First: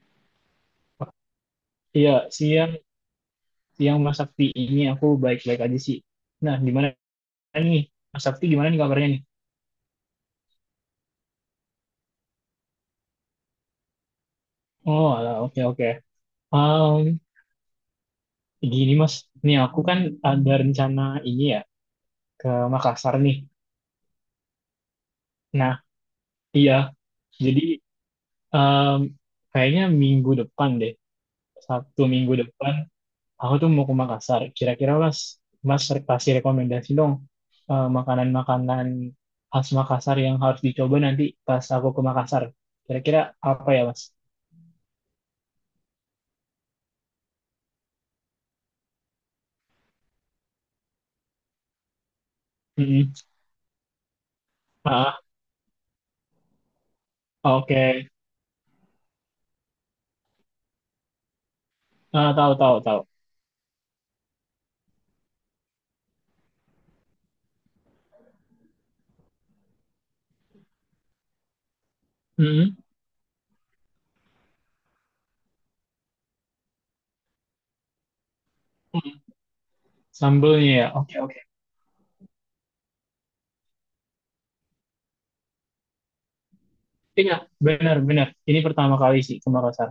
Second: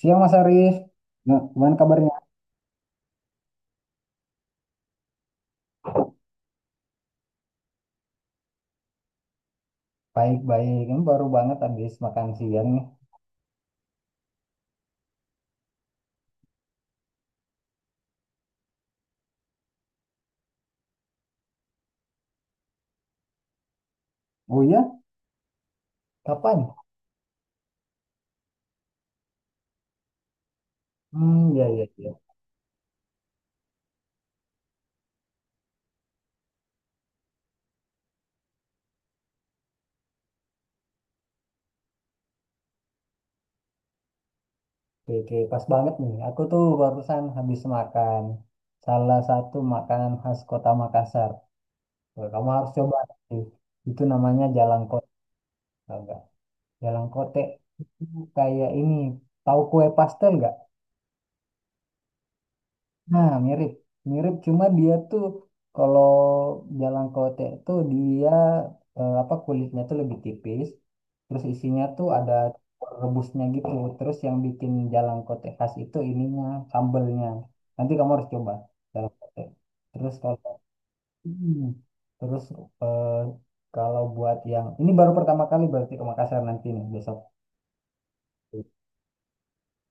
Siang Mas Arif, nah, gimana kabarnya? Iya, siang siang Mas Sakti, ini aku baik-baik aja sih. Nah, gimana nih? Mas Sakti gimana nih kabarnya nih? Baik-baik, ini baru banget habis makan siang nih. Oh, alah, oke oke. Um, Gini Mas, nih aku kan ada rencana ini ya ke Makassar nih. Oh iya, Nah, kapan? iya. Jadi um, kayaknya minggu depan deh, Hmm, ya ya Sabtu ya. minggu depan. Aku tuh mau ke Makassar. Kira-kira mas, kasih rekomendasi dong, makanan-makanan khas Makassar yang harus dicoba nanti pas aku ke Makassar. Kira-kira apa ya mas? Oke, oke, pas banget nih. Aku tuh barusan habis makan salah satu makanan khas Kota Makassar. Wah, kamu harus coba Mm-mm. sih. Itu namanya Jalangkote, Ah, tau nggak? Jalangkote itu oke. kayak ini, tahu kue pastel nggak? Ah, tahu tahu tahu. Nah, mirip. Mirip, cuma dia tuh kalau jalan kote itu dia, apa, kulitnya tuh lebih tipis. Terus isinya tuh ada Mm-mm. rebusnya gitu. Terus yang bikin jalan kote khas itu ininya, sambelnya. Nanti kamu harus coba jalan Mm. kote. Terus kalau Sambelnya ya. Oke oke. Hmm. terus eh, Kalau buat yang ini baru pertama kali berarti ke Makassar nanti nih besok. Iya, benar benar. Ini pertama kali sih ke Makassar.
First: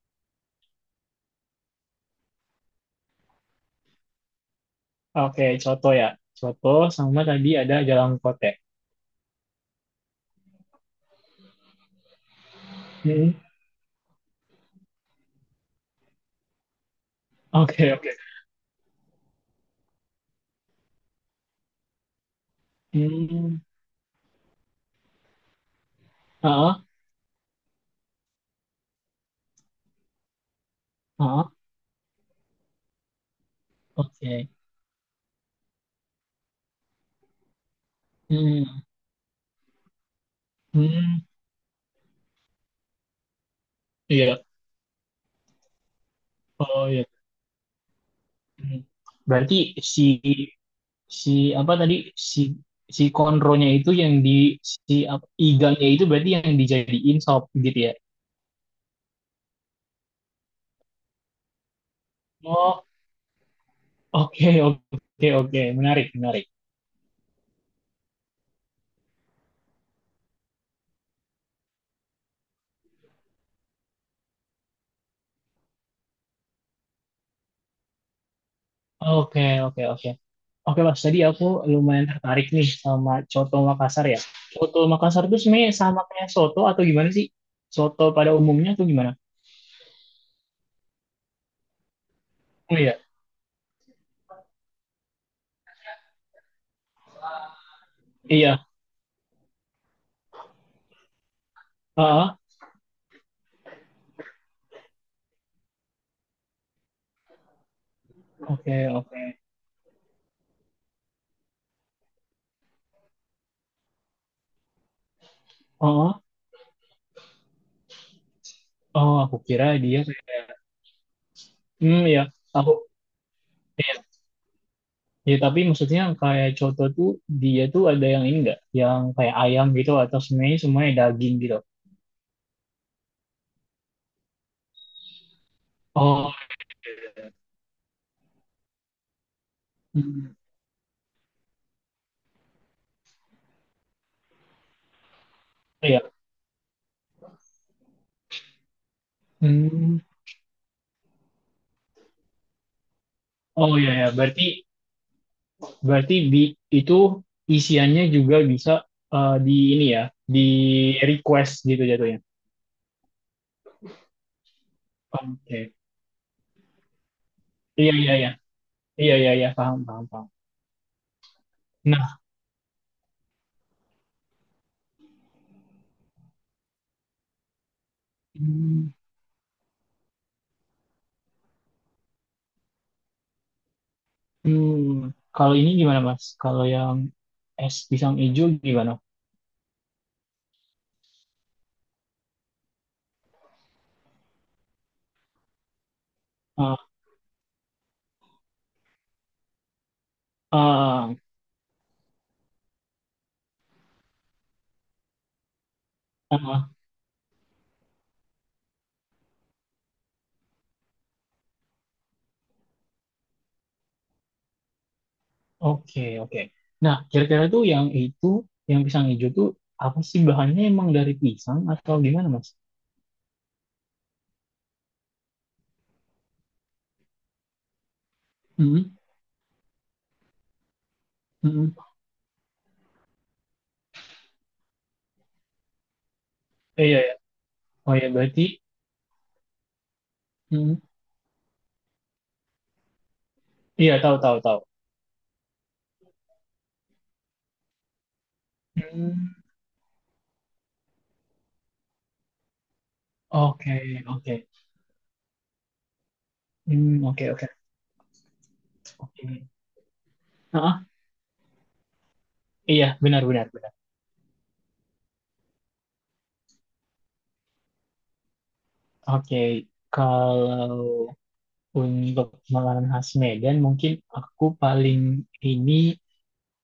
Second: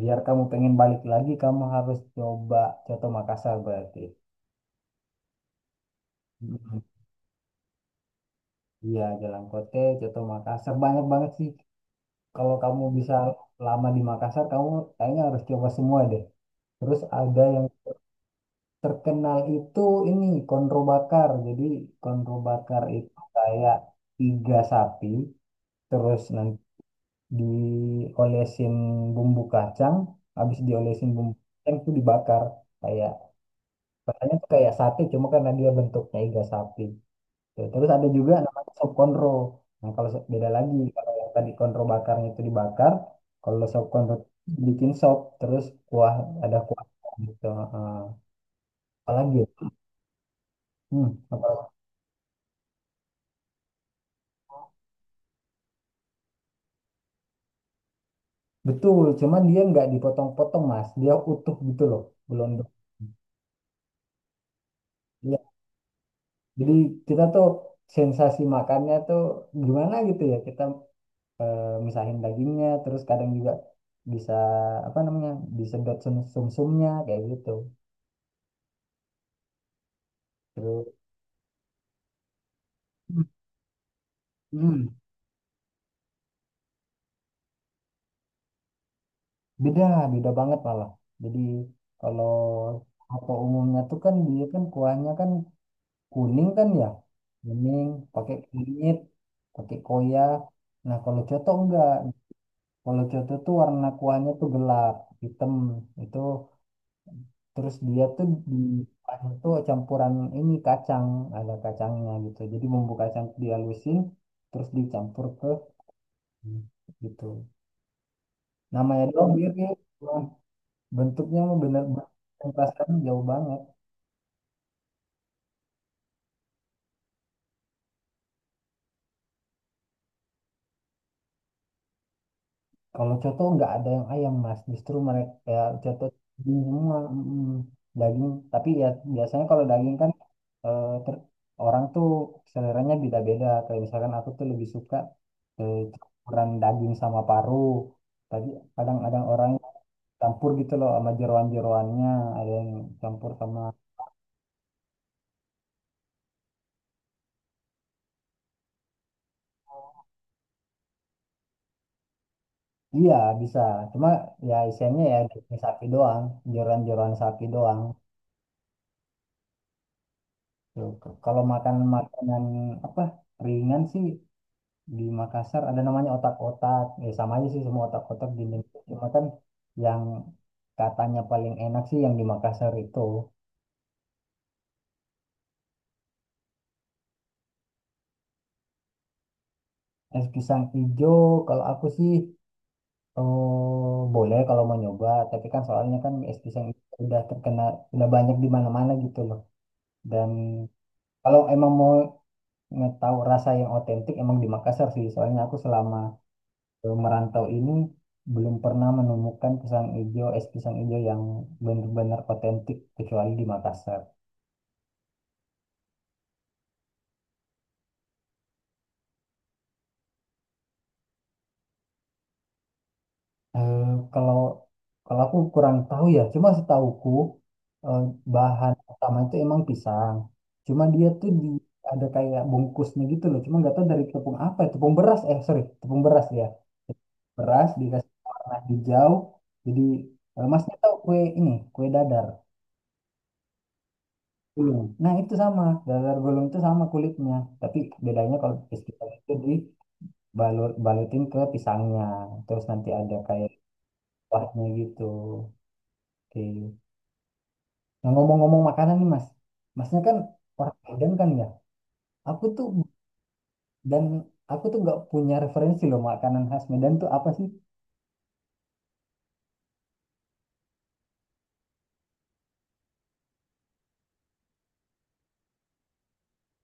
Biar kamu pengen balik lagi, kamu harus coba Coto Makassar berarti. Oke, coto ya. Coto Hmm. sama tadi ada jalan kote. Iya, Jalan Kote, Coto Makassar. Banyak banget sih. Kalau kamu bisa Mm, lama di Makassar, kamu kayaknya harus coba semua deh. Terus ada yang oke oke. terkenal itu ini, konro bakar. Jadi konro bakar itu Hmm. kayak iga sapi, terus Ah, nanti ah, diolesin bumbu kacang, habis diolesin bumbu ah. kacang itu dibakar. Kayak, rasanya tuh Oke. kayak sate, cuma karena dia bentuknya iga sapi. Tuh, terus ada juga Hmm. namanya sop konro. Nah, beda lagi, kalau Hmm. yang tadi konro bakarnya itu dibakar, kalau sop konro Iya. bikin sop, terus kuah ada kuah Oh ya. gitu. Heeh. Hmm. Apalagi? Ya? Berarti si Hmm, si Apalagi? apa tadi si si konronya itu yang di si apa, iganya itu berarti yang dijadiin sop gitu ya. Betul, cuman dia nggak dipotong-potong, Mas. Dia utuh gitu loh, belum. Oh, oke oke Iya, oke, menarik menarik. jadi kita tuh sensasi makannya tuh gimana gitu ya. Kita misahin dagingnya, terus kadang juga bisa apa namanya, disedot sum-sumnya kayak gitu. Oke oke oke. Oke Terus Mas, tadi aku lumayan tertarik nih sama coto Makassar ya. Coto Hmm. Makassar itu sebenarnya sama kayak soto atau gimana sih? Soto pada umumnya atau gimana? Beda, beda banget malah. Jadi kalau Oh iya, apa umumnya tuh kan dia kan kuahnya kan kuning kan ya, kuning pakai iya. kunyit, pakai koya. Nah, kalau coto enggak, Ah, kalau coto tuh warna kuahnya tuh gelap, hitam itu. Terus dia tuh di oke oke. kuahnya tuh campuran ini kacang, ada kacangnya gitu. Jadi bumbu kacang tuh dihalusin, terus dicampur ke Oh, gitu. Namanya oh, doang aku kira mirip. dia kayak. Bentuknya mah bener-bener Hmm, ya, aku perasaan jauh banget. iya. Ya, tapi maksudnya kayak coto tuh dia tuh ada yang ini enggak, yang kayak ayam gitu atau semuanya semuanya daging gitu. Kalau coto nggak ada yang ayam mas, justru mereka ya coto Oh, daging semua, iya. Daging. Tapi ya biasanya kalau daging kan Hmm, eh, ter- orang tuh seleranya beda-beda. Kayak misalkan aku tuh lebih suka iya. campuran daging sama paru. Tapi kadang-kadang orang Hmm. campur gitu loh sama jeroan-jeroannya, ada yang campur sama Oh iya ya, berarti berarti di itu isiannya juga bisa, di ini ya, di request gitu jatuhnya. Iya bisa, cuma ya isiannya ya daging Oke. sapi doang, jeroan-jeroan sapi doang. Iya iya iya. Iya iya iya, paham paham paham. Tuh, kalau makan Nah, makanan apa ringan sih di Makassar ada namanya otak-otak. Ya sama aja sih semua otak-otak di Indonesia. hmm, Cuma kan yang katanya paling enak sih yang di Makassar itu hmm, kalau ini gimana Mas? Kalau yang es pisang hijau gimana? es pisang ijo. Kalau aku sih boleh kalau mau nyoba. Tapi kan soalnya kan es pisang ijo Ah, udah banyak di mana-mana gitu loh. Dan ah, kalau emang mau ngetahu rasa yang otentik emang di Makassar sih. Soalnya aku selama Ah, merantau ini belum pernah menemukan pisang ijo, es pisang ijo yang benar-benar otentik kecuali di Makassar. oke, oke. Nah, kira-kira tuh yang itu, yang pisang hijau tuh apa sih bahannya, emang dari pisang atau gimana, Mas? Eh, kalau kalau aku kurang tahu ya, cuma setahuku eh, bahan Mm-mm, utama itu emang pisang. Cuma dia tuh di mm-mm, ada kayak bungkusnya gitu loh, cuma nggak tahu dari tepung apa, ya, tepung beras ya. eh, iya, ya. Beras Oh ya, dikasih berarti warna hijau. Jadi masnya mm-mm. tahu kue ini, kue dadar. Iya tahu tahu tahu. Iya. Nah itu sama, dadar gulung itu sama kulitnya, tapi bedanya kalau festival itu Hmm, di balutin ke pisangnya, terus nanti ada kayak oke, oke. kuahnya gitu. Oke. Hmm, oke, oke. Nah, ngomong-ngomong makanan nih Mas, Oke. Masnya kan orang Ah, Medan kan ya. Aku tuh iya, benar benar benar. dan aku tuh nggak punya referensi loh makanan khas Medan tuh apa sih? Oke, kalau untuk makanan khas Medan mungkin aku paling ini,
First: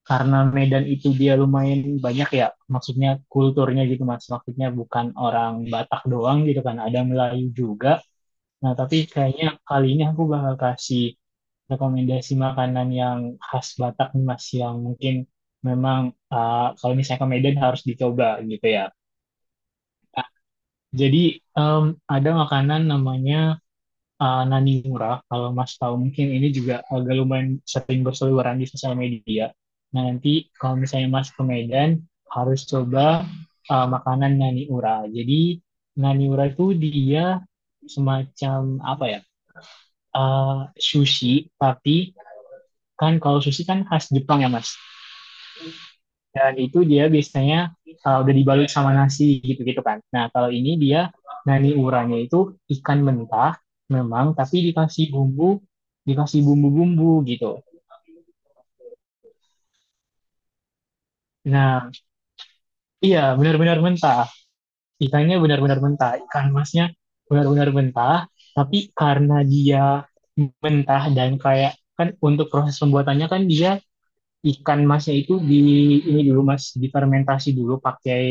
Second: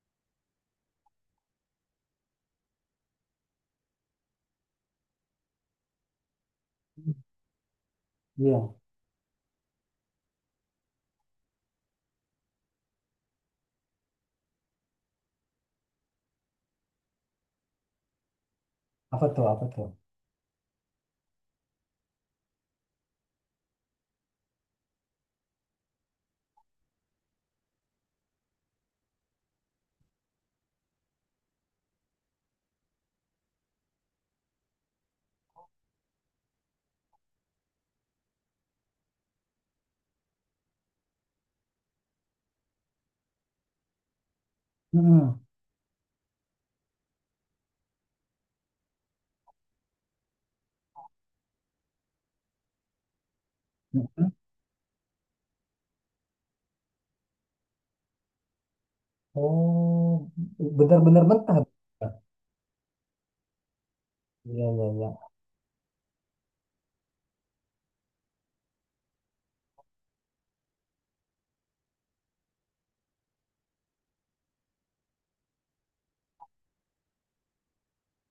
karena Medan itu dia lumayan banyak ya, maksudnya kulturnya gitu mas, maksudnya bukan orang Batak doang gitu kan, ada Melayu juga. Iya. Nah, tapi kayaknya kali ini aku bakal kasih rekomendasi makanan yang khas Batak nih mas, yang mungkin memang, kalau misalnya ke Medan harus dicoba gitu ya. Apa tuh? Apa tuh? Nah, jadi em, ada makanan namanya Nani Murah, kalau Mas tahu mungkin ini juga agak lumayan sering berseliweran di sosial media. Nah, nanti kalau misalnya Mas ke Medan, harus coba makanan Nani Murah. Jadi, Nani Murah itu dia semacam apa ya? eh, Sushi, tapi kan kalau sushi kan khas Jepang ya, Mas, Mm-mm. dan itu dia biasanya udah dibalut sama nasi gitu-gitu kan. Nah, kalau ini dia nani uranya itu ikan mentah Mm-mm. memang tapi dikasih bumbu-bumbu gitu. Oh, benar-benar mentah. Nah, iya benar-benar mentah. Iya iya iya. Ikannya benar-benar mentah. Ikan masnya benar-benar mentah, tapi karena dia mentah dan kayak kan untuk proses pembuatannya kan dia ikan masnya itu di ini dulu Mas, difermentasi dulu pakai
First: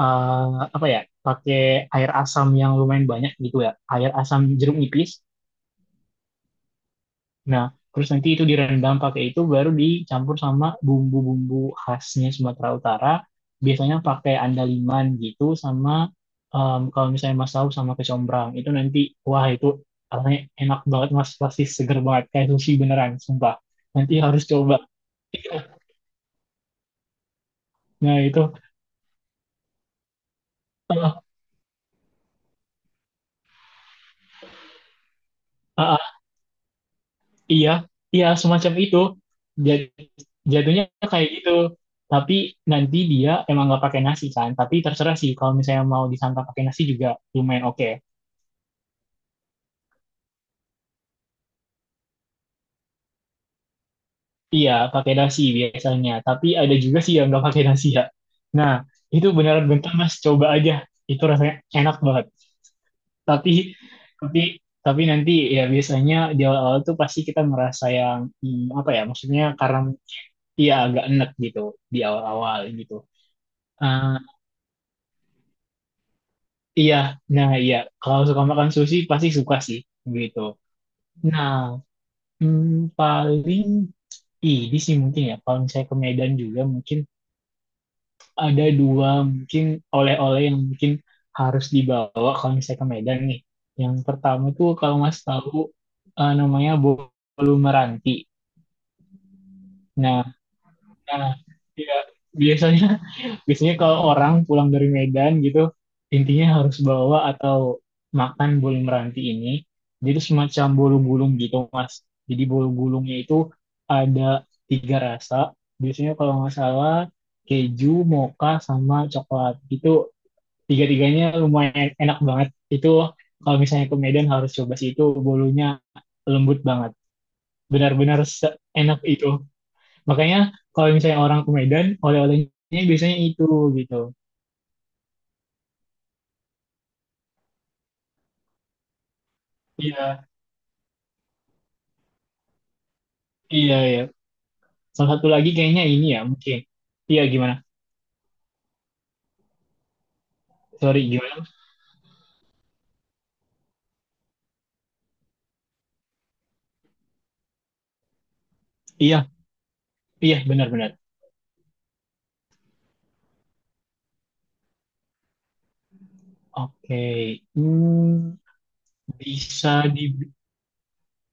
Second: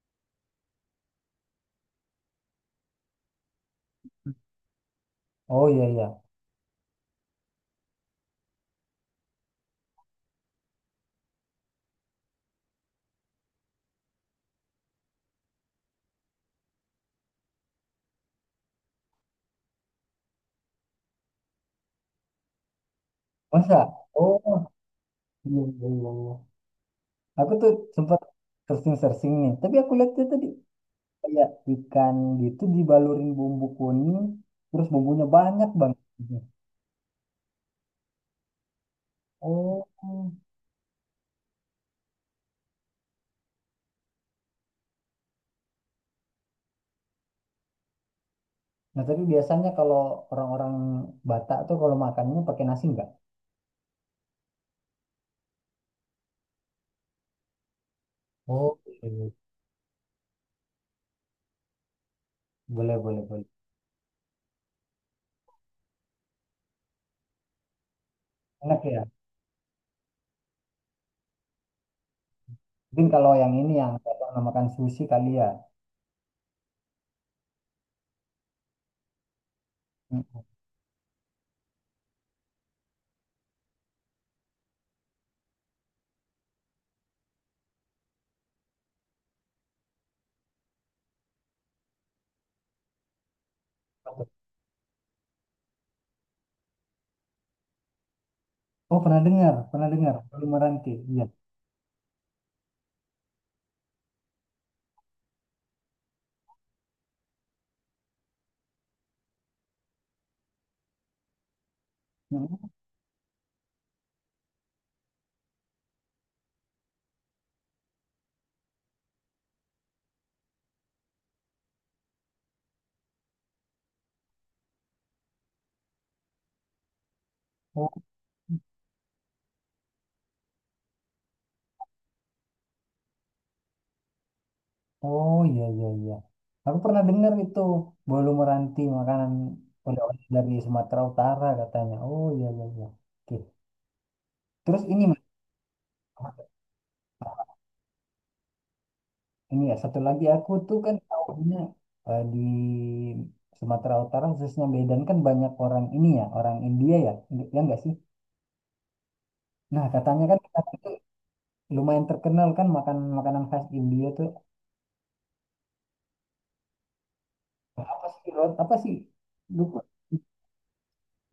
eh, apa ya, pakai air asam yang lumayan banyak gitu ya, air asam jeruk nipis. Oh iya iya. Nah, terus nanti itu direndam pakai itu baru dicampur sama bumbu-bumbu khasnya Sumatera Utara, biasanya pakai andaliman gitu sama kalau misalnya mas tahu sama kecombrang itu nanti, wah itu rasanya enak banget mas, pasti seger banget kayak sushi beneran sumpah. Masa? Nanti harus Oh coba. iya iya iya. Aku tuh Nah, sempat itu. searching-searching nih, tapi aku lihat tuh tadi Eh, kayak ikan gitu dibalurin bumbu kuning, terus bumbunya banyak eh, banget gitu. iya, iya semacam itu. Jadi Oh. jatuhnya kayak gitu. Tapi nanti dia emang nggak pakai nasi kan. Tapi terserah sih kalau misalnya mau disantap pakai nasi juga lumayan oke. Nah, tapi biasanya kalau orang-orang Batak tuh kalau makannya pakai nasi enggak? Iya, pakai nasi biasanya. Tapi ada juga sih yang nggak pakai nasi ya. Nah, Oh, itu iya. beneran bentar mas, coba aja. Itu rasanya enak banget. Boleh, boleh, boleh. Tapi, tapi, tapi, nanti ya biasanya di awal-awal tuh pasti kita merasa yang hmm, Enak apa ya? ya? Maksudnya karena iya agak enek gitu di awal-awal gitu. Mungkin kalau yang ini yang Ah, Batak namakan sushi kali ya. iya, nah iya. Kalau suka makan sushi pasti suka sih, gitu. Mm-mm. Nah, paling ini sih mungkin ya. Kalau misalnya ke Medan juga mungkin ada dua mungkin oleh-oleh yang mungkin harus dibawa kalau misalnya ke Medan nih. Yang pertama tuh kalau Mas tahu, namanya bolu meranti. Oh, pernah dengar, pernah dengar. Nah, Belum meranti, iya. nah, ya biasanya biasanya kalau orang pulang dari Medan gitu intinya harus bawa atau makan bolu meranti ini, jadi semacam bolu gulung gitu mas, jadi bolu Mm-mm. gulungnya itu ada tiga rasa biasanya kalau nggak salah, keju mocha sama coklat, itu tiga-tiganya lumayan enak banget. Itu kalau misalnya ke Medan harus coba sih, itu bolunya lembut banget, benar-benar enak itu, makanya kalau misalnya orang ke Medan oleh-olehnya biasanya itu gitu. Oh iya iya iya. Aku pernah dengar itu bolu meranti makanan oleh-oleh Iya, dari Sumatera Utara katanya. Oh iya iya iya. Oke. iya, iya. Terus ini Salah Mas, satu lagi kayaknya ini ya, mungkin. Iya, gimana? ini ya satu lagi aku tuh kan Sorry, gimana? tahunya di Sumatera Utara khususnya Medan kan banyak orang ini ya orang India ya, ya enggak sih? Iya, Nah, katanya kan iya, kita itu benar-benar. lumayan terkenal kan makan makanan khas India tuh Oke. apa sih, Hmm, apa sih, bisa lupa. di.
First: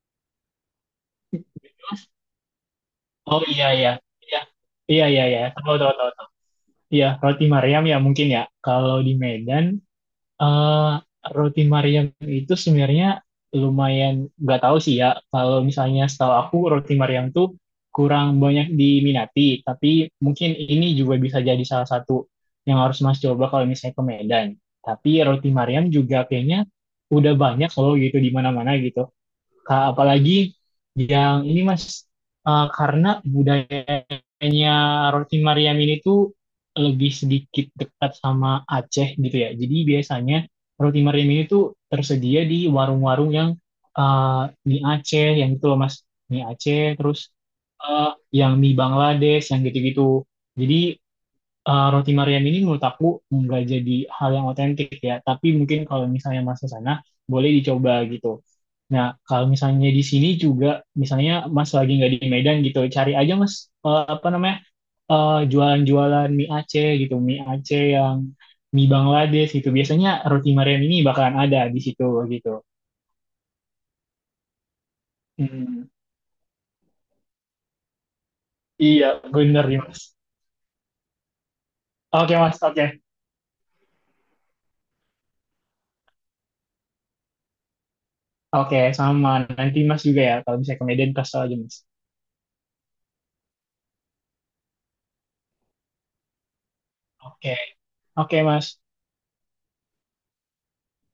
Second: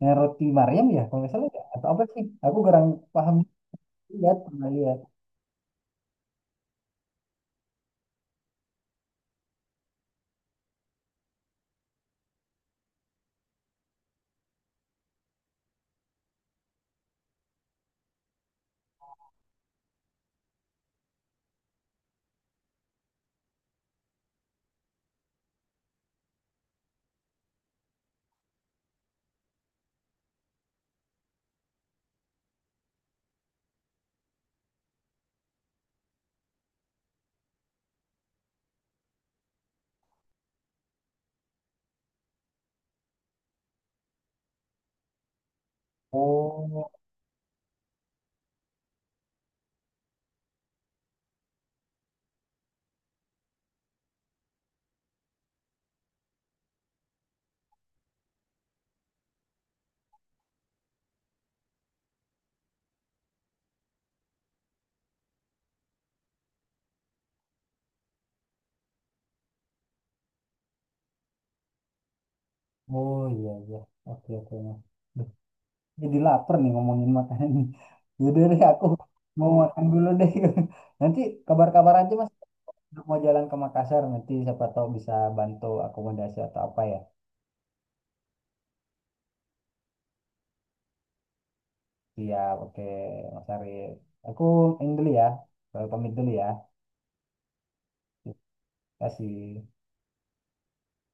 Roti Maryam ya kalau nggak salah ya atau apa sih? Aku kurang paham. Oh, iya, iya. Lihat, Iya, pernah lihat. iya, iya, iya. Tahu, tahu, tahu, tahu. Iya, roti Mariam ya mungkin ya. Kalau di Medan, Eh, roti Mariam itu sebenarnya lumayan, nggak tahu sih ya. Kalau misalnya setahu aku roti Mariam tuh kurang banyak diminati, tapi mungkin ini juga bisa jadi salah satu yang harus Mas coba kalau misalnya ke Medan. Tapi roti Mariam juga kayaknya udah banyak loh gitu di mana-mana gitu. Apalagi yang ini Mas, karena budayanya roti Mariam ini tuh lebih sedikit dekat sama Aceh gitu ya. Jadi biasanya roti Mariam ini tuh tersedia di warung-warung yang eh, mie Aceh yang gitu loh Mas. Mie Aceh Oh, terus eh, yang mie Bangladesh yang gitu-gitu. Jadi roti Mariam ini menurut aku nggak jadi hal yang otentik ya. Tapi mungkin kalau misalnya Mas ke sana boleh dicoba gitu. Nah, kalau misalnya di sini juga, misalnya Mas lagi nggak di Medan gitu, cari aja Mas, apa namanya, jualan-jualan mie Aceh gitu, mie Aceh yang mie Bangladesh gitu. Biasanya roti Mariam ini bakalan ada di situ gitu. oh iya iya. Oke oke. Mas. Duh, Hmm, jadi lapar nih ngomongin makanan ini. Yaudah deh aku iya, mau bener nih makan Mas. dulu deh. Nanti kabar-kabar aja Mas. Oke Mas, oke, Mau jalan ke Makassar nanti siapa tahu bisa bantu akomodasi atau apa ya. oke sama. Nanti Mas juga ya, kalau misalnya ke Medan kasih tau aja Mas. Siap, oke Mas Arif. Aku ini dulu ya. Pamit dulu ya. Oke, oke Mas. Terima kasih.